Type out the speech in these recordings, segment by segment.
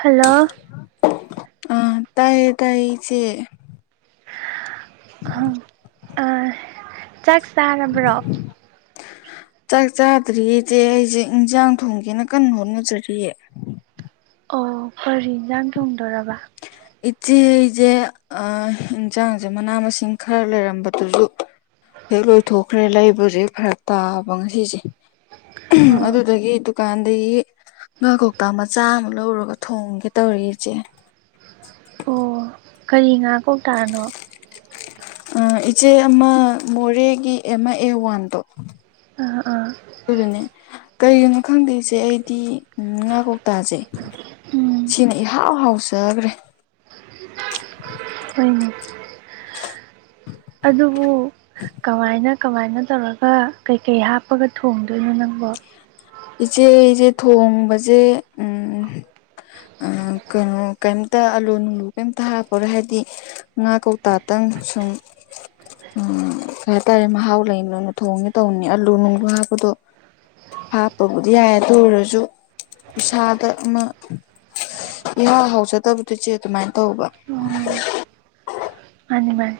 Hello ꯑ ꯇꯥꯢꯌꯦ ꯇꯥꯏꯌꯦ ꯏꯆꯦ ꯆꯥꯛ ꯆꯥꯔꯕ꯭ꯔꯣ ꯆꯥꯛ ꯆꯥꯗ꯭ꯔꯤꯌꯦꯆꯦ ꯑꯩꯁꯦ ꯏꯟꯁꯥꯡ ꯊꯣꯡꯒꯦꯅ ꯀꯟꯅ ꯍꯣꯠꯅꯖꯔꯤꯑꯦ ꯑꯣ ꯐꯔꯤꯖꯥꯡ ꯊꯣꯡꯗꯣꯔꯔꯕ ꯏꯆꯦꯁꯦ ꯏꯟꯁꯥꯡꯁꯦ ꯃꯅꯥ ꯃꯁꯤꯡ ꯈꯔ ꯂꯩꯔꯝꯕꯗꯨꯁꯨ ꯍꯦꯛ ꯂꯣꯏꯊꯣꯛꯈ꯭ꯔꯦ ꯂꯩꯕꯁꯦꯛ ꯐꯔ ꯇꯥꯕ ꯉꯁꯤꯁꯦ ꯑꯣ ꯑꯗꯨꯗꯒꯤ ꯑꯗꯨꯀꯥꯟꯗꯒꯤ ꯉꯥ ꯀꯧꯇꯥ ꯃꯆꯥ ꯑꯃ ꯂꯧꯔꯒ ꯊꯣꯡꯒꯦ ꯇꯧꯔ ꯏꯆꯦ ꯑꯣ ꯀꯔꯤ ꯉꯥ ꯀꯧꯇꯥꯅꯣ ꯏꯆꯦ ꯑꯃ ꯃꯣꯔꯦꯒꯤ ꯑꯃꯦꯝ ꯑꯦ ꯋꯥꯟꯗꯣ ꯑ ꯑꯥ ꯑꯗꯨꯗꯨꯅꯦ ꯀꯩꯒꯤꯅꯣ ꯈꯪꯗꯦ ꯢꯆꯦ ꯑꯩꯗꯤ ꯉꯥ ꯀꯧꯇꯥꯥꯁꯦ ꯎꯝ ꯁꯤꯅ ꯏꯍꯥꯎ ꯍꯥꯎꯖꯒ꯭ꯔꯦ [inaudible] [inaudible] ꯑꯗꯨꯕꯨ ꯀꯃꯥꯏꯅ ꯀꯃꯥꯏꯅ ꯇꯧꯔꯒ ꯀꯩꯀꯩ ꯍꯥꯞꯄꯒ ꯊꯣꯡꯗꯣꯏꯅꯣ ꯅꯪꯕꯣ ꯏꯆꯦ ꯑꯩꯖꯦ ꯊꯣꯡꯕꯖꯦ ꯎꯝ ꯑꯥ ꯀꯩꯅꯣ ꯀꯩꯝꯇ ꯑꯥꯂꯨ ꯅꯨꯡꯂꯨ ꯀꯩꯝꯇ ꯍꯥꯞꯄꯔꯦ ꯍꯥꯏꯕꯗꯤ ꯉꯥ ꯀꯧꯇꯥꯥꯛꯇꯪ ꯁꯨꯝ ꯎꯝ ꯀꯩ ꯍꯥꯏꯇꯥꯔꯦ ꯃꯍꯥꯎ ꯂꯩꯕꯅ ꯊꯣꯡꯉꯦ ꯇꯧꯕꯅꯦ ꯑꯂꯨ ꯅꯨꯡꯂꯨ ꯍꯥꯞꯄꯗꯣ ꯍꯥꯞꯄꯕꯨꯗꯤ ꯌꯥꯏ ꯑꯗꯨ ꯑꯣꯏꯔꯁꯨ ꯏꯁꯥꯗ ꯑꯃ ꯏꯍꯥꯎ ꯍꯥꯎꯖꯗꯕꯗꯨ ꯢꯆꯦ ꯑꯗꯨꯃꯥꯏꯅ ꯇꯧꯕ ꯑꯣ ꯃꯥꯅꯤ ꯃꯥꯅꯤ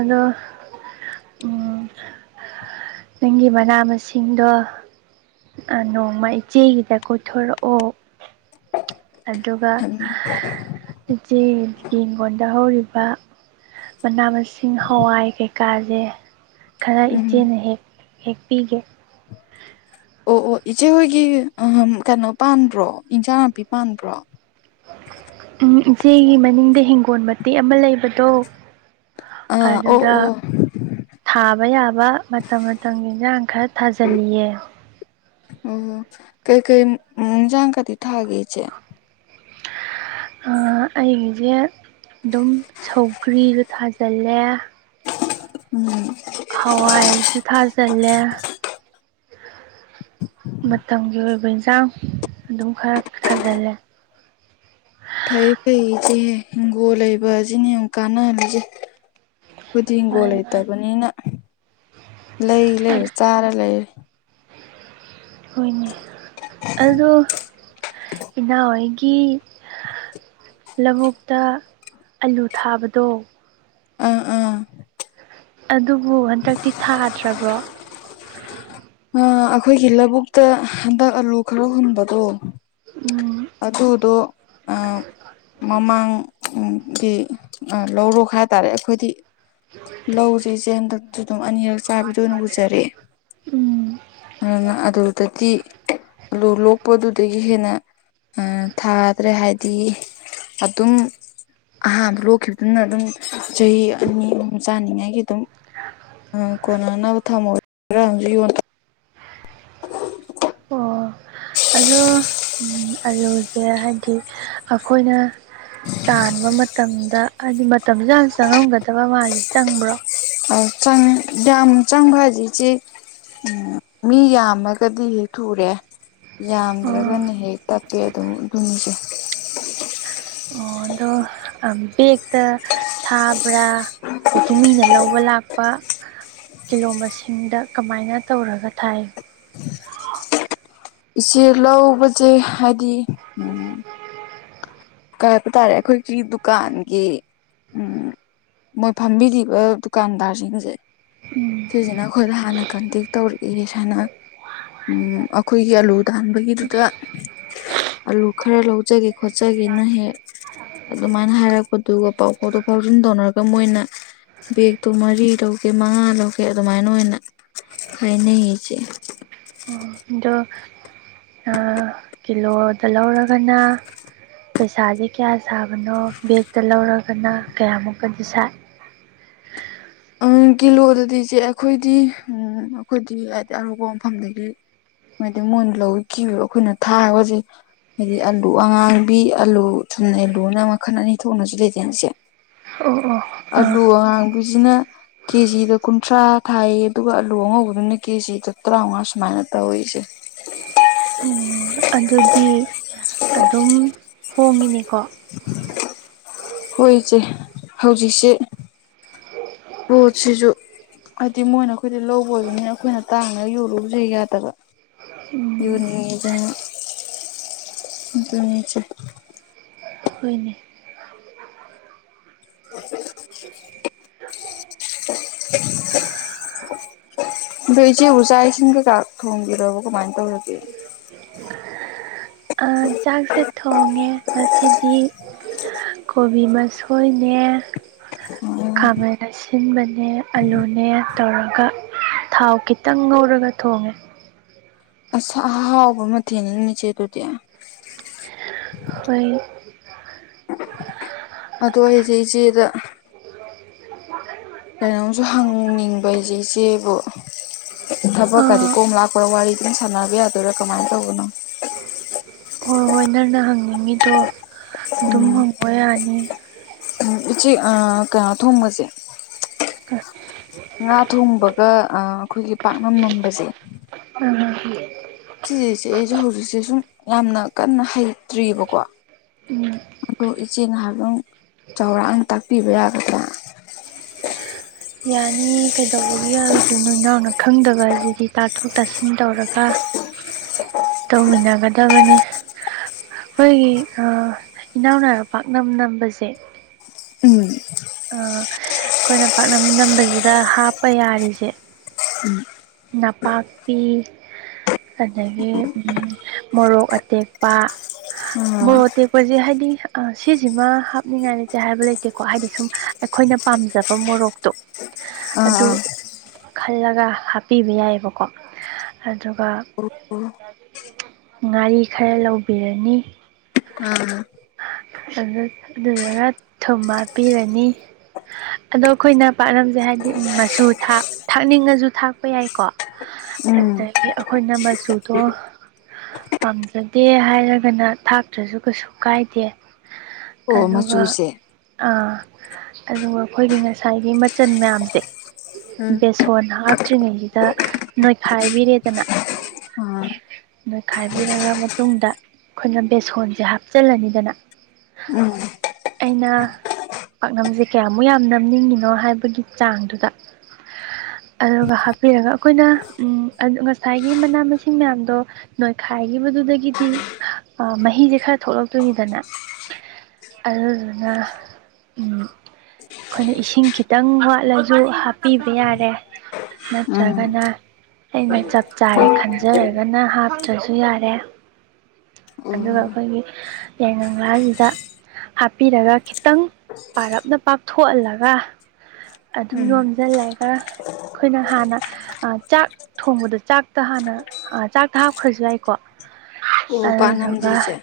ꯑꯗꯣ ꯎꯝ ꯅꯪꯒꯤ ꯃꯅꯥ ꯃꯁꯤꯡꯗꯣ ꯅꯣꯡꯃ ꯏꯆꯦꯒꯤꯗ ꯀꯣꯏꯊꯣꯔꯛꯑꯣ ꯑꯗꯨꯒ [unintelligible] ꯏꯆꯦꯒꯤ ꯍꯤꯡꯈꯣꯟꯗ ꯍꯧꯔꯤꯕ ꯃꯅꯥ ꯃꯁꯤꯡ ꯍꯋꯥꯏ ꯀꯩꯀꯥꯖꯦ ꯈꯔ ꯎꯝ ꯏꯆꯦꯅ ꯍꯦꯛ ꯍꯦꯛꯄꯤꯒꯦ ꯑꯣ ꯑꯣ ꯏꯆꯦꯍꯣꯏꯒꯤ ꯀꯩꯅꯣ ꯄꯥꯟꯕ꯭ꯔꯣ ꯏꯟꯖꯥꯡ ꯅꯥꯄꯤ ꯄꯥꯟꯕ꯭ꯔꯣ ꯎꯝ ꯏꯆꯦꯒꯤ ꯃꯅꯤꯡꯗ ꯍꯤꯡꯒꯣꯜ ꯃꯇꯦꯛ ꯑꯃ ꯂꯩꯕꯗꯣ ꯑꯥ ꯑꯣ ꯑꯗꯨꯗ ꯑꯣ ꯊꯥꯕ ꯌꯥꯕ ꯃꯇꯝ ꯃꯇꯝꯒꯤ ꯏꯟꯖꯥꯡ ꯈꯔ ꯊꯥꯖꯜꯂꯤꯌꯦ ꯑꯣ ꯀꯩ ꯀꯩ ꯢꯖꯥꯡꯀꯗꯤ ꯊꯥꯒꯦ ꯢꯆꯦ ꯑꯩꯒꯤꯁꯦ ꯑꯗꯨꯝ ꯁꯧꯒ꯭ꯔꯤꯁꯨ ꯊꯥꯖꯜꯂꯦ ꯎꯝ ꯍꯋꯥꯏꯁꯨ ꯊꯥꯖꯤꯜꯂꯦ ꯃꯇꯝꯒꯤ ꯑꯣꯏꯕ ꯏꯟꯁꯥꯡ ꯑꯗꯨꯝ ꯈꯔ ꯊꯥꯖꯤꯜꯂꯦ ꯐꯩ ꯐꯩ ꯏꯆꯦꯦ ꯏꯪꯒꯣꯜ ꯂꯩꯕ ꯑꯁꯤꯅ ꯌꯥꯝ ꯀꯥꯟꯅꯍꯜꯂꯤꯁꯦ ꯈꯨꯗꯤꯡꯒꯣꯜ ꯃꯥꯅꯤ ꯃꯥꯅꯤ ꯂꯩꯇꯕꯅꯤꯅ ꯂꯩ ꯂꯩꯔꯦ ꯆꯥꯔ ꯂꯩꯔꯦ ꯍꯣꯏꯅꯦ ꯑꯗꯣ ꯏꯅꯥꯎꯋꯥꯣꯏꯒꯤ ꯂꯧꯕꯨꯛꯇ ꯑꯂꯨ ꯊꯥꯕꯗꯣ ꯑꯥ ꯑꯥ ꯑꯗꯨꯕꯨ ꯍꯟꯗꯛꯇꯤ ꯊꯥꯗ꯭ꯔꯕ꯭ꯔꯣ ꯑꯩꯈꯣꯏꯒꯤ ꯂꯧꯕꯨꯛꯇ ꯍꯟꯗꯛ ꯑꯂꯨ ꯈꯔ ꯍꯨꯟꯕꯗꯣ ꯎꯝ ꯑꯗꯨꯗꯣ ꯃꯃꯥꯡ ꯎ ꯂꯧꯔꯣꯛ ꯍꯥꯏꯇꯥꯔꯦ ꯑꯩꯈꯣꯏꯗꯤ ꯂꯧꯁꯤꯦ ꯏꯆꯦꯗ ꯑꯗꯨꯝ ꯑꯅꯤꯔꯛ ꯆꯥꯕꯤꯗꯅ ꯎꯖꯔꯦ ꯎꯝ ꯑꯗꯨꯅ ꯑꯗꯨꯗꯗꯤ ꯑꯂꯨ ꯂꯣꯛꯄꯗꯨꯗꯒꯤ ꯍꯦꯟꯅ ꯊꯥꯗ꯭ꯔꯦ ꯍꯥꯏꯗꯤ ꯑꯗꯨꯝ ꯑꯍꯥꯟꯕ ꯂꯣꯛꯈꯤꯕꯗꯨꯅ ꯑꯗꯨꯝ ꯆꯍꯤ ꯑꯅꯤ ꯑꯍꯨꯝ ꯆꯥꯅꯤꯉꯥꯏꯒꯤ ꯑꯗꯨꯝ ꯑꯣ ꯀꯣꯟꯅꯅꯕ ꯊꯝꯍꯧ [unintelligible] ꯑꯣ ꯑꯗꯣ ꯑꯂꯨꯖꯦ ꯍꯥꯏꯕꯗꯤ ꯑꯩꯈꯣꯏꯅ ꯇꯥꯟꯕ ꯃꯇꯝꯗ ꯍꯥꯏꯗꯤ ꯃꯇꯝꯖꯦ ꯌꯥꯝ ꯆꯪꯉꯝꯒꯗꯕ ꯃꯥꯜꯂꯦ ꯆꯪꯕ꯭ꯔꯣ ꯆꯪ ꯌꯥꯝꯅ ꯆꯪꯕ ꯍꯥꯢꯖ ꯢꯆꯦ ꯎꯝ ꯃꯤ ꯌꯥꯝꯃꯒꯗꯤ ꯍꯦꯛ ꯊꯨꯔꯦ ꯌꯥꯝꯗ꯭ꯔꯒꯅ ꯎꯝ ꯍꯦꯛ ꯇꯄꯤꯦ ꯑꯗꯨ ꯑꯗꯨ ꯅꯤꯒꯤ ꯑꯣ ꯑꯗꯣ ꯕꯦꯛꯇ ꯊꯥꯕ꯭ꯔꯥ ꯑꯗꯒꯤ ꯃꯤꯅ ꯂꯧꯕ ꯂꯥꯛꯄ ꯀꯤꯂꯣ ꯃꯁꯤꯡꯗ ꯀꯃꯥꯏꯅ ꯇꯧꯔꯒ ꯊꯥꯏ ꯏꯆꯦ ꯂꯧꯕꯁꯦ ꯍꯥꯏꯗꯤ ꯎꯝ ꯀꯩ ꯍꯥꯏꯕ ꯇꯥꯔꯦ ꯑꯩꯈꯣꯏꯒꯤ ꯗꯨꯀꯥꯟꯒꯤ ꯎꯝ ꯃꯣꯏ ꯐꯝꯕꯤꯔꯤꯕ ꯗꯨꯀꯥꯟꯗꯥꯔꯁꯤꯡꯁꯦ ꯁꯤꯁꯤꯅ ꯑꯩꯈꯣꯏꯗ ꯍꯥꯟꯅ ꯀꯟꯇꯦꯛ ꯇꯧꯔꯛꯑꯦ ꯁꯅ ꯎ ꯑꯩꯈꯣꯏꯒꯤ ꯑꯂꯨ ꯇꯥꯟꯕꯒꯤꯗꯨꯗ ꯑꯂꯨ ꯈꯔ ꯂꯧꯖꯒꯦ ꯈꯣꯠꯆꯒꯦꯅ ꯍꯦꯛ ꯑꯗꯨꯃꯥꯏꯅ ꯍꯥꯏꯔꯛꯄꯗꯨꯒ ꯄꯥꯎ ꯐꯥꯎꯗꯣꯛ ꯐꯥꯎꯖꯤꯟ ꯇꯧꯅꯔꯒ ꯃꯣꯏꯅ ꯕꯦꯒꯇꯣ ꯃꯔꯤ ꯂꯧꯒꯦ ꯃꯉꯥ ꯂꯧꯒꯦ ꯑꯗꯨꯃꯥꯏꯅ ꯑꯣꯏꯅ ꯍꯥꯏꯅꯩ ꯏꯆꯦ ꯎꯗ ꯀꯤꯂꯣꯗ ꯂꯧꯔꯒꯅ ꯄꯩꯁꯥꯗꯤ ꯀꯌꯥ ꯁꯥꯕꯅꯣ ꯕꯦꯛꯇ ꯂꯧꯔꯒꯅ ꯀꯌꯥꯃꯨꯛꯀꯗꯤ ꯁꯥꯏ ꯎ ꯎꯝ ꯀꯤꯂꯣꯗꯗꯤ ꯏꯆꯦ ꯑꯩꯈꯣꯏꯗꯤ ꯎꯝ ꯑꯩꯈꯣꯏꯗꯤ ꯍꯥꯏꯗꯤ ꯑꯔꯨꯞꯄ ꯃꯐꯝꯗꯒꯤ ꯍꯥꯏꯗꯤ ꯃꯣꯏꯅ ꯂꯧꯋꯤ ꯀꯤ ꯑꯩꯈꯣꯏꯅ ꯊꯥꯔꯒꯁ ꯍꯥꯏꯗꯤ ꯑꯂꯨ ꯑꯉꯥꯡꯕꯤ ꯑꯂꯨ ꯊꯨꯝꯅ ꯑꯂꯨꯅ ꯃꯈꯜ ꯑꯅꯤ ꯊꯣꯛꯅꯁꯨ ꯂꯩꯇꯦ ꯑꯩꯁꯦ ꯑꯣ ꯑꯣ ꯑꯥ ꯑꯂꯨ ꯑꯉꯥꯡꯕꯤꯁꯤꯅ ꯀꯦꯖꯤꯗ ꯀꯨꯟꯊ꯭ꯔꯥ ꯊꯥꯏꯌꯦ ꯑꯗꯨꯒ ꯑꯂꯨ ꯑꯉꯧꯕꯗꯨꯅ ꯀꯦꯖꯤ ꯇꯠꯇ꯭ꯔꯣ ꯑꯃꯉꯔ ꯁꯃꯥꯏꯅ ꯇ ꯑꯣꯏꯁꯦ ꯎ ꯑꯗꯨꯗꯤ ꯑꯗꯨꯝ ꯍꯣꯡꯉꯤꯅꯦ ꯍꯣꯏꯁꯦ ꯍꯧꯖꯤꯛꯁꯦ ꯍ ꯁꯤꯁꯨ ꯍꯥꯏꯗꯤ ꯃꯣꯏꯅ ꯑꯩꯈꯣꯏꯗꯤ ꯂꯧꯕ ꯑꯣꯏꯕꯅꯤꯅ ꯑꯩꯈꯣꯏꯅ ꯇꯥꯡꯅ ꯌꯔꯨꯁꯩ ꯌꯥꯗꯕ ꯎꯝ ꯌꯅꯤꯖꯅꯤꯆ ꯍꯣꯏꯅꯦ [inaudible] [unintelligible] ꯑꯗꯣ ꯏꯆꯦ ꯑꯣꯖꯥ ꯏꯁꯤꯡ ꯀꯩꯀꯥ ꯊꯣꯡꯕꯤꯔꯕ ꯀꯃꯥꯏꯅ ꯇꯧꯔꯒꯦ ꯆꯥꯛꯁꯦ ꯊꯣꯡꯉꯦ ꯃꯁꯤꯗꯤ ꯀꯣꯕꯤ ꯃꯁꯣꯏꯅꯦ ꯈꯥꯃꯟꯟꯅ ꯑꯁꯤꯟꯕꯅꯦ ꯑꯂꯨꯅꯦ ꯇꯧꯔꯒ ꯊꯥꯎ ꯈꯤꯇꯪ ꯉꯧꯔꯒ ꯊꯣꯡꯉꯦ ꯑꯁ ꯑꯍꯥꯎꯕ ꯃꯊꯦꯜꯅꯤ ꯏꯆꯦꯗꯨꯗꯤ ꯍꯣꯏ ꯑꯗ ꯑꯩꯁꯦ ꯏꯆꯦꯗ ꯀꯩꯅꯣꯝꯁꯨ ꯍꯪꯅꯤꯡꯕ ꯏꯆꯦ ꯏꯆꯦꯕꯨ ꯊꯕꯛꯀꯗꯤ ꯑꯥ ꯀꯣꯝ ꯂꯥꯛꯄ꯭ꯔꯥ ꯋꯥꯔꯤꯗꯨꯝ ꯁꯥꯟꯅꯕ ꯌꯥꯗꯣꯏꯔꯥ ꯀꯃꯥꯏꯅ ꯇꯧꯕꯅꯣ ꯍ ꯍꯣꯏ ꯅꯪꯅ ꯍꯪꯅꯤꯡꯉꯤꯗꯣ ꯑꯗꯨꯝ ꯍꯪꯕ ꯌꯥꯅꯤ ꯎ ꯏ ꯎꯆꯦ ꯀꯩꯅꯣ ꯊꯣꯡꯕꯁꯦ ꯉꯥ ꯊꯣꯡꯕꯒ ꯑꯩꯈꯣꯏꯒꯤ ꯄꯥꯛꯅꯝ ꯅꯝꯕꯁꯦ ꯑꯥ ꯁꯤꯁꯤꯁꯦ ꯑꯩꯁꯦ ꯍꯧꯖꯤꯛꯁꯦ ꯁꯨꯝ ꯌꯥꯝꯅ ꯀꯟꯅ ꯍꯩꯇ꯭ꯔꯤꯕꯑꯔꯤꯕꯀꯣ ꯎꯝ ꯑꯗꯣ ꯏꯆꯦ ꯍꯥꯏꯕꯪ ꯆꯥꯎꯔꯥꯛꯅ ꯇꯥꯛꯄꯤꯕ ꯌꯥꯒꯗ꯭ꯔꯥ ꯌꯥꯅꯤ ꯀꯩꯗꯧꯕꯒꯤ ꯌꯥꯔꯗ꯭ꯔ ꯅꯣꯏ ꯏꯅꯥꯎꯅ ꯈꯪꯗꯕꯕꯁꯤꯗꯤ ꯇꯥꯊꯣꯛ ꯇꯥꯁꯤꯟ ꯇꯧꯔꯒ ꯇꯧꯃꯤꯟꯅꯒꯗꯕꯅꯤ ꯑꯩꯈꯣꯏꯒꯤ ꯏꯅꯥꯎ ꯅꯥꯎꯎ ꯄꯥꯛꯅꯝ ꯅꯝꯕꯁꯦ ꯎꯝ ꯑꯩꯈꯣꯏꯅ ꯄꯥꯛꯅꯝꯗꯝꯝꯕꯁꯤꯗ ꯍꯥꯞꯄ ꯌꯥꯔꯤꯁꯦ ꯅꯥꯄꯥꯛꯄꯤ ꯑꯗꯒꯤ ꯃꯣꯔꯣꯛ ꯑꯇꯦꯛꯄ ꯑꯥ ꯃꯣꯔꯣꯛ ꯇꯦꯛꯄꯁꯦ ꯍꯥꯏꯗꯤ ꯁꯤꯁꯤꯃ ꯍꯥꯞꯅꯤꯡꯉꯥꯏ ꯂꯩꯇꯦ ꯍꯥꯏꯕ ꯂꯩꯇꯦꯀꯣ ꯍꯥꯏꯗꯤ ꯁꯨꯝ ꯑꯩꯈꯣꯏꯅ ꯄꯥꯝꯖꯕ ꯃꯣꯔꯣꯛꯇꯣ ꯑꯗꯨ ꯑꯥ ꯈꯜꯂꯒ ꯍꯥꯞꯄꯤꯕ ꯌꯥꯏꯑꯕꯀꯣ ꯑꯗꯨꯒ ꯉꯥꯔꯤ ꯈꯔ ꯂꯧꯕꯤꯔꯅꯤ ꯑꯥ ꯑꯗꯨꯗꯨꯒ ꯊꯨꯝ ꯍꯥꯞꯄꯤꯔꯅꯤ ꯑꯗꯣ ꯑꯩꯈꯣꯏꯅ ꯄꯥꯠꯂꯝꯁꯦ ꯍꯥꯏꯕꯗꯤ ꯃꯆꯨ ꯊꯥꯛꯅꯤꯡꯉꯁꯨ ꯊꯥꯛꯄ ꯌꯥꯏꯀꯣ ꯎꯝ ꯑꯗꯒꯤ ꯑꯩꯈꯣꯏꯅ ꯃꯆꯨꯗꯣ ꯄꯥꯝꯖꯗꯦ ꯍꯥꯏꯔꯒꯅ ꯊꯥꯛꯇ꯭ꯔꯁꯨ ꯀꯩꯁꯨ ꯀꯥꯏꯗꯦ ꯑꯣ ꯑꯗꯨꯒ ꯃꯆꯨꯁꯦ ꯑꯗꯨꯒ ꯑꯩꯈꯣꯏꯒꯤ ꯉꯁꯥꯏꯒꯤ ꯃꯆꯜ ꯃꯌꯥꯝꯁꯦ ꯎꯝ ꯕꯦꯁꯣꯟ ꯍꯥꯞꯇ꯭ꯔꯤꯉꯩꯁꯤꯗ ꯅꯣꯏꯈꯥꯏꯕꯤꯔꯦꯗꯅ ꯑꯥ ꯅꯣꯏ ꯈꯥꯏꯕꯤꯔꯔꯕ ꯃꯇꯨꯡꯗ ꯑꯩꯈꯣꯏꯅ ꯕꯦꯁꯣꯟꯁꯦ ꯍꯥꯞꯄꯤ ꯆꯜꯂꯅꯤꯗꯅ ꯑꯩꯅ ꯄꯥꯛꯅꯝꯁꯦ ꯀꯌꯥꯃꯨꯛ ꯌꯥꯝ ꯅꯝꯅꯤꯡꯉꯤꯅꯣ ꯍꯥꯏꯕꯒꯤ ꯆꯥꯡꯗꯨꯗ ꯑꯗꯨꯒ ꯍꯥꯞꯄꯤꯔꯒ ꯑꯩꯈꯣꯏꯅ ꯉꯁꯥꯏꯒꯤ ꯃꯅꯥ ꯃꯁꯤꯡ ꯃꯌꯥꯝꯗꯣ ꯅꯣꯏꯈꯥꯏ ꯍꯥꯏꯈꯤꯕꯗꯨꯗꯒꯤꯗꯤ ꯃꯍꯤꯁꯦ ꯈꯔ ꯊꯣꯛꯂꯛꯇꯣꯏꯅꯤꯗꯅ ꯑꯗꯨꯅ ꯑꯩꯈꯣꯏꯅ ꯏꯁꯤꯡ ꯈꯤꯇꯪ ꯋꯥꯠꯂꯁꯨ ꯍꯥꯞꯄꯤꯕ ꯌꯥꯔꯦ ꯅ ꯎꯝ ꯑꯣ ꯆꯒꯅ ꯑꯩꯅ ꯆꯞ ꯆꯥꯔꯦ ꯈꯟꯖꯔꯒꯅ ꯍꯥꯞꯇ꯭ꯔꯁꯨ ꯌꯥꯔꯦ ꯑꯗꯨꯒ ꯑꯩꯈꯣꯏꯒꯤ ꯌꯥꯏꯉꯥꯁꯤꯗ ꯍꯥꯞꯄꯤꯔꯒ ꯈꯤꯇꯪ ꯄꯥꯔꯞꯅ ꯄꯥꯛꯊꯣꯛꯍꯜꯂꯒ ꯑꯗꯨꯝ ꯎꯝ ꯌꯣꯝꯁꯤꯜꯂꯒ ꯑꯩꯈꯣꯏꯅ ꯍꯥꯟꯅ ꯆꯥꯛ ꯊꯣꯡꯕꯗ ꯆꯥꯛꯇ ꯍꯥꯟꯅ ꯆꯥꯛꯇ ꯍꯥꯞꯈ꯭ꯔꯁꯨ ꯌꯥꯏꯀꯣ ꯑꯣ ꯄꯥꯛꯅꯝꯁꯦ ꯑꯗꯨꯗꯨꯒ ꯏꯆꯦ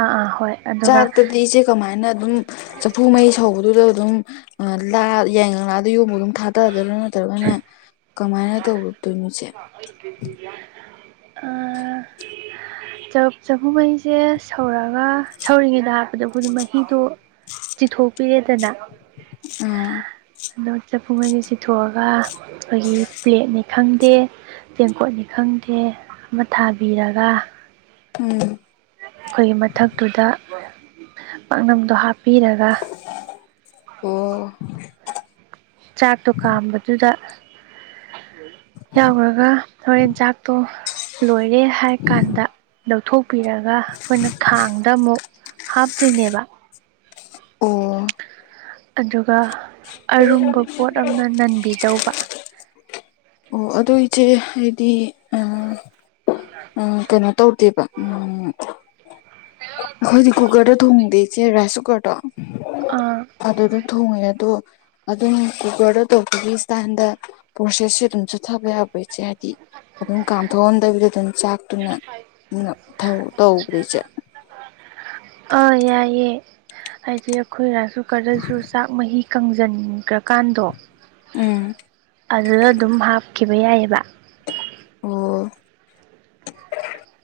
ꯑꯥ ꯑꯥ ꯍꯣꯏ ꯑꯗꯨꯒ ꯆꯥꯛꯇꯗꯤ ꯏꯆꯦ ꯀꯃꯥꯏꯅ ꯑꯗꯨꯝ ꯆꯐꯨ ꯃꯩ ꯁꯧꯕꯗꯨꯗ ꯑꯗꯨꯝ ꯌꯦꯡꯉ ꯑꯗ ꯌ ꯑꯗꯨ ꯊꯥꯗꯗꯣꯏꯔꯥ ꯅꯠꯇ꯭ꯔꯒꯅ ꯀꯃꯥꯏꯅ ꯇꯧꯔꯗꯣꯏꯅꯣꯁꯦ ꯑ ꯆꯐꯨ ꯃꯍꯩꯤꯁꯦ ꯁꯧꯔꯛꯑꯒ ꯁꯧꯔꯤꯉꯩꯅ ꯍꯥꯏꯕꯗ ꯑꯩꯈꯣꯏꯗꯤ ꯃꯍꯤꯗꯣ ꯆꯤꯊꯣꯛꯄꯤꯔꯦꯗꯅ ꯑꯥ ꯑꯗꯣ ꯆꯐꯨ ꯑꯅꯤ ꯁꯤꯊꯣꯛꯑꯒ ꯑꯩꯈꯣꯏꯒꯤ ꯄ꯭ꯂꯦꯠꯅꯤ ꯈꯪꯗꯦ ꯆꯦꯡꯀꯣꯠꯅꯤ ꯈꯪꯗꯦ ꯑꯃ ꯊꯥꯕꯤꯔꯒ ꯎꯝ ꯑꯩꯈꯣꯏꯒꯤ ꯃꯊꯛꯇꯨꯗ ꯄꯥꯛꯅꯝꯗꯣ ꯍꯥꯞꯄꯤꯔꯒ ꯑꯣ ꯆꯥꯛꯇꯣ ꯀꯥꯝꯕꯗꯨꯗ ꯌꯥꯎꯈ꯭ꯔꯒ ꯍꯣꯔꯦꯟꯖꯥꯛꯇꯣ ꯂꯣꯏꯔꯦ ꯍꯥꯏ ꯀꯥꯟꯗ ꯂꯧꯊꯣꯛꯄꯤꯔꯒ ꯑꯩꯈꯣꯏꯅ ꯈꯥꯡꯗ ꯑꯃꯨꯛ ꯍꯥꯞ ꯊꯏꯅꯦꯕ ꯑꯣ ꯑꯗꯨꯒ ꯑꯔꯨꯝꯕ ꯄꯣꯠ ꯑꯃꯅ ꯅꯟꯕꯤꯗꯧꯕ ꯑꯣ ꯑꯗꯨ ꯏꯆꯦ ꯍꯥꯏꯗꯤ ꯀꯩꯅꯣ ꯇꯧꯗꯦꯕ ꯎꯝ ꯁꯤꯦ ꯔꯥꯏꯁ ꯀꯨꯀꯔꯗꯣ ꯑꯥ ꯑꯗꯨꯗꯣ ꯊꯣꯡꯉꯦ ꯑꯗꯣ ꯑꯗꯨꯝ ꯀꯨꯀꯔꯗ ꯇꯧꯕꯒꯤ ꯏꯁꯇꯥꯏꯜꯗ ꯄ꯭ꯔꯣꯁꯦꯁꯁꯦ ꯑꯗꯨꯝ ꯆꯠꯊꯕ ꯌꯥꯕ ꯏꯆꯦ ꯑꯗꯨꯝ ꯀꯥꯝꯊꯣꯛꯑꯟꯗꯕꯤꯗ ꯑꯗꯨꯝ ꯆꯥꯛ ꯑꯗꯨꯨꯅ ꯇꯧꯕꯗꯩ ꯆꯠ ꯑꯥ ꯌꯥꯏꯌꯦꯦ ꯍꯥꯏꯗꯤ ꯑꯩꯈꯣꯏꯔꯁꯨ ꯈꯔꯁꯨ ꯆꯥꯛ ꯃꯍꯤ ꯀꯪꯁꯤꯟꯈ꯭ꯔ ꯀꯥꯟꯗꯣ ꯎꯝ ꯑꯗꯨꯗ ꯑꯗꯨꯝ ꯍꯥꯞꯈꯤꯕ ꯌꯥꯏꯑꯕ ꯑꯣ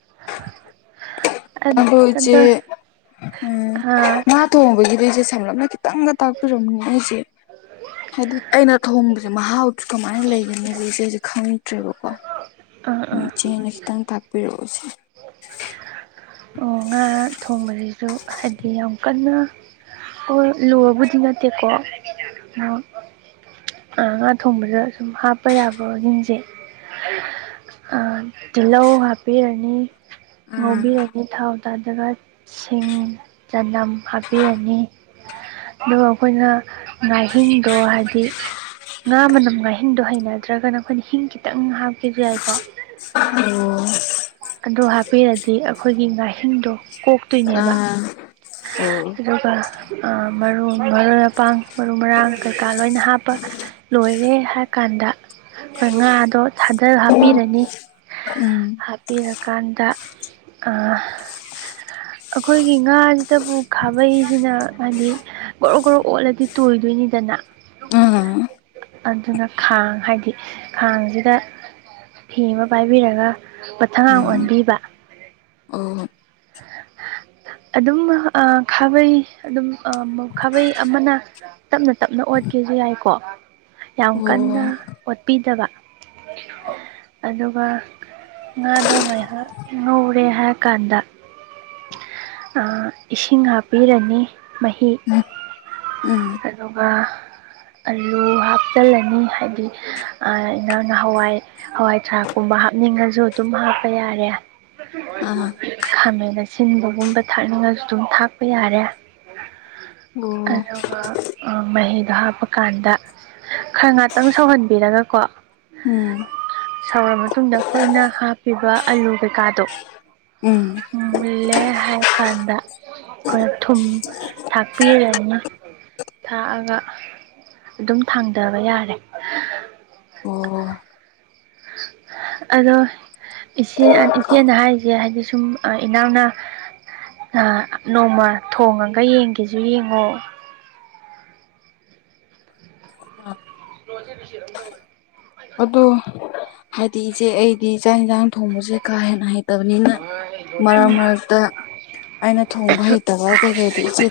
[inaudible] ꯑꯗꯣ ꯏꯆꯦ ꯑꯗ ꯎꯝ ꯑꯥ ꯉꯥ ꯊꯣꯡꯕꯒꯤꯗꯤ ꯏꯆꯦ ꯁꯝꯂꯞꯅ ꯈꯤꯇꯪꯒ ꯇꯥꯛꯄꯤꯔꯝꯅꯤ ꯑꯩꯁꯦ ꯍꯥꯏꯗꯤ ꯑꯩꯅ ꯊꯣꯡꯕꯁꯦ ꯃꯍꯥꯎ ꯀꯃꯥꯏꯅ ꯂꯩꯒꯅꯤ ꯁꯤ ꯁꯤꯦ ꯑꯩꯁꯨꯦ ꯈꯪꯗ꯭ꯔꯦꯕꯀꯣ ꯑꯥ ꯑꯥ ꯆꯅꯁꯤꯈꯤꯇꯪ ꯊꯥꯛꯄꯤꯔꯣꯑꯣꯕꯁꯤ ꯉꯥ ꯊꯣꯡꯕꯁꯤꯁꯨ ꯍꯥꯏꯗꯤ ꯌꯥꯝ ꯀꯟꯅ ꯑꯩꯈꯣꯏ ꯂꯨꯕꯗꯤꯤꯗꯀ ꯉꯥ ꯊꯣꯡꯕꯗ ꯁꯨꯝ ꯍꯥꯞꯄ ꯌꯥꯕꯁꯤꯡꯁꯦ ꯇꯤꯜꯍꯧ ꯍꯥꯞꯄꯤꯔꯅꯤ ꯑꯥ ꯉꯧꯕꯤꯔꯅꯤ ꯊꯥꯎ ꯇꯥꯗꯕ ꯁꯤꯡ ꯆꯅꯝ ꯍꯥꯞꯄꯤꯔꯅꯤ ꯑꯗ ꯑꯩꯈꯣꯏꯅ ꯉꯍꯤꯡꯗ ꯍꯥꯏꯗꯤ ꯉꯥ ꯃꯅꯝ ꯉꯥꯍꯤꯡꯗꯣ ꯍꯩꯅꯗ꯭ꯔꯒꯅ ꯑꯩꯈꯣꯏꯅ ꯍꯤꯡ ꯈꯤꯇꯪ ꯍꯥꯞꯀꯁꯨ ꯌꯥꯏꯀꯣ ꯎ ꯑꯗꯨ ꯍꯥꯞꯄꯤꯔꯗꯤ ꯑꯩꯈꯣꯏꯒꯤ ꯉꯥꯍꯤꯡꯗꯣ ꯀꯣꯛꯇꯣꯏꯅꯦꯕ ꯑꯥ ꯑꯣ ꯑꯗꯨꯒ ꯃꯔꯨ ꯃꯔꯣꯏ ꯃꯄꯥꯡ ꯃꯔꯨ ꯃꯔꯥꯡ ꯀꯩꯀꯥ ꯂꯣꯏꯅ ꯍꯥꯞꯄ ꯂꯣꯏꯔꯦ ꯍꯥꯏ ꯀꯥꯟꯗ ꯑꯩꯈꯣꯏ ꯉꯥꯗꯣ ꯊꯥꯗꯔꯒ ꯍꯥꯞꯄꯤꯔꯅꯤ ꯎꯝ ꯍꯥꯞꯄꯤꯔꯀꯥꯟꯗ ꯗ ꯑꯩꯈꯣꯏꯒꯤ ꯉꯥ ꯇꯕꯨ ꯈꯥꯕꯩꯁꯤꯅ ꯍꯥꯏꯗꯤ ꯒꯣꯔꯣꯛ ꯒꯣꯔꯣꯛ ꯑꯣꯠꯂꯗꯤ ꯇꯣꯏꯗꯣꯏꯅꯤꯗꯅ ꯎꯝ ꯑꯗꯨꯅ ꯈꯥꯡ ꯍꯥꯏꯗꯤ ꯈꯥꯡꯁꯤꯗ ꯐꯤ ꯑꯃ ꯄꯥꯏꯕꯤꯔꯒ ꯃꯊꯛꯒꯥꯡ ꯎꯝ ꯑꯣꯟꯕꯤꯕ ꯑꯣ ꯑ ꯑꯗꯨꯝ ꯈꯥꯕꯩ ꯑꯗꯨꯝ ꯈꯥꯕꯩ ꯑꯃꯅ ꯇꯞꯅ ꯇꯞꯅ ꯑꯣꯠꯀꯦꯁꯨ ꯌꯥꯏꯀꯣ ꯌꯥꯝ ꯑꯣ ꯀꯟꯅ ꯑꯣꯠꯄꯤꯗꯕ ꯑꯗꯨꯒ ꯉꯥꯗꯣ ꯉꯥꯏꯍꯥꯛ ꯉꯧꯔꯦ ꯍꯥꯏꯔ ꯀꯥꯟꯗ ꯏꯁꯤꯡ ꯍꯥꯞꯄꯤꯔꯅꯤ ꯃꯍꯤ ꯎꯝ ꯑꯗꯨꯒ ꯑꯂꯨ ꯍꯥꯞꯆꯤꯜꯂꯅꯤ ꯍꯥꯏꯗꯤ ꯏꯅꯥꯎꯅ ꯍꯋꯥꯏ ꯍꯋꯥꯏ ꯊꯔꯥꯛꯀꯨꯝꯕ ꯍꯥꯞꯅꯤꯡꯉꯁꯨ ꯑꯗꯨꯝ ꯍꯥꯞꯄ ꯌꯥꯔꯦ ꯑꯥ ꯈꯥꯃꯦꯟ ꯑꯁꯤꯟꯕꯒꯨꯝꯕ ꯊꯥꯛꯅꯤꯡꯉꯁꯨ ꯑꯗꯨꯝ ꯊꯥꯛꯄ ꯌꯥꯔꯦ ꯑꯣ ꯑꯗꯨꯒ ꯃꯍꯤꯗꯣ ꯍꯥꯞꯄꯀꯥꯟꯗ ꯈꯔ ꯉꯥꯛꯇꯪ ꯁꯧꯍꯟꯕꯤꯔꯒꯀꯣ ꯎꯝ ꯁꯧꯔ ꯃꯇꯨꯡꯗ ꯑꯩꯈꯣꯏꯅ ꯍꯥꯞꯄꯤꯕ ꯑꯂꯨ ꯀꯩꯀꯥꯗꯣ ꯎꯝ ꯃꯨꯜꯂꯦ꯫ ꯍꯥꯏ ꯀꯥꯟꯗ ꯑꯩꯈꯣꯏꯅ ꯊꯨꯝ ꯊꯥꯛꯄꯤꯔꯅꯤ ꯊꯥꯛꯑꯒ ꯑꯗꯨꯝ ꯊꯥꯡꯊꯕ ꯌꯥꯔꯦ ꯑꯣ [unintelligible] ꯑꯗꯣ ꯏꯆ ꯏꯆꯦꯅ ꯍꯥꯏꯔꯤꯁꯦ ꯍꯥꯏꯕꯗꯤ ꯁꯨꯝ ꯏꯅꯥꯎꯅ ꯅꯣꯡꯃ ꯊꯣꯡꯉꯒ ꯌꯦꯡꯒꯦꯁꯨ ꯌꯦꯡꯉꯣ ꯅꯣꯁꯤꯁꯤꯔꯝ ꯇꯥꯏ ꯑꯗꯣ ꯍꯥꯏꯗꯤ ꯏꯆꯦ ꯑꯩꯗꯤ ꯆꯥꯛ ꯏꯟꯁꯥꯡ ꯊꯣꯡꯕꯁꯦ ꯀꯥ ꯍꯦꯟꯅ ꯍꯩꯇꯦ ꯍꯠꯇꯕꯅꯤꯅ ꯍꯣꯏ ꯎꯝ ꯃꯔꯛ ꯃꯔꯛꯇ ꯑꯩꯅ ꯊꯣꯡꯕ ꯍꯩꯇꯕ ꯀꯩꯀꯩꯗꯣ ꯏꯆꯦ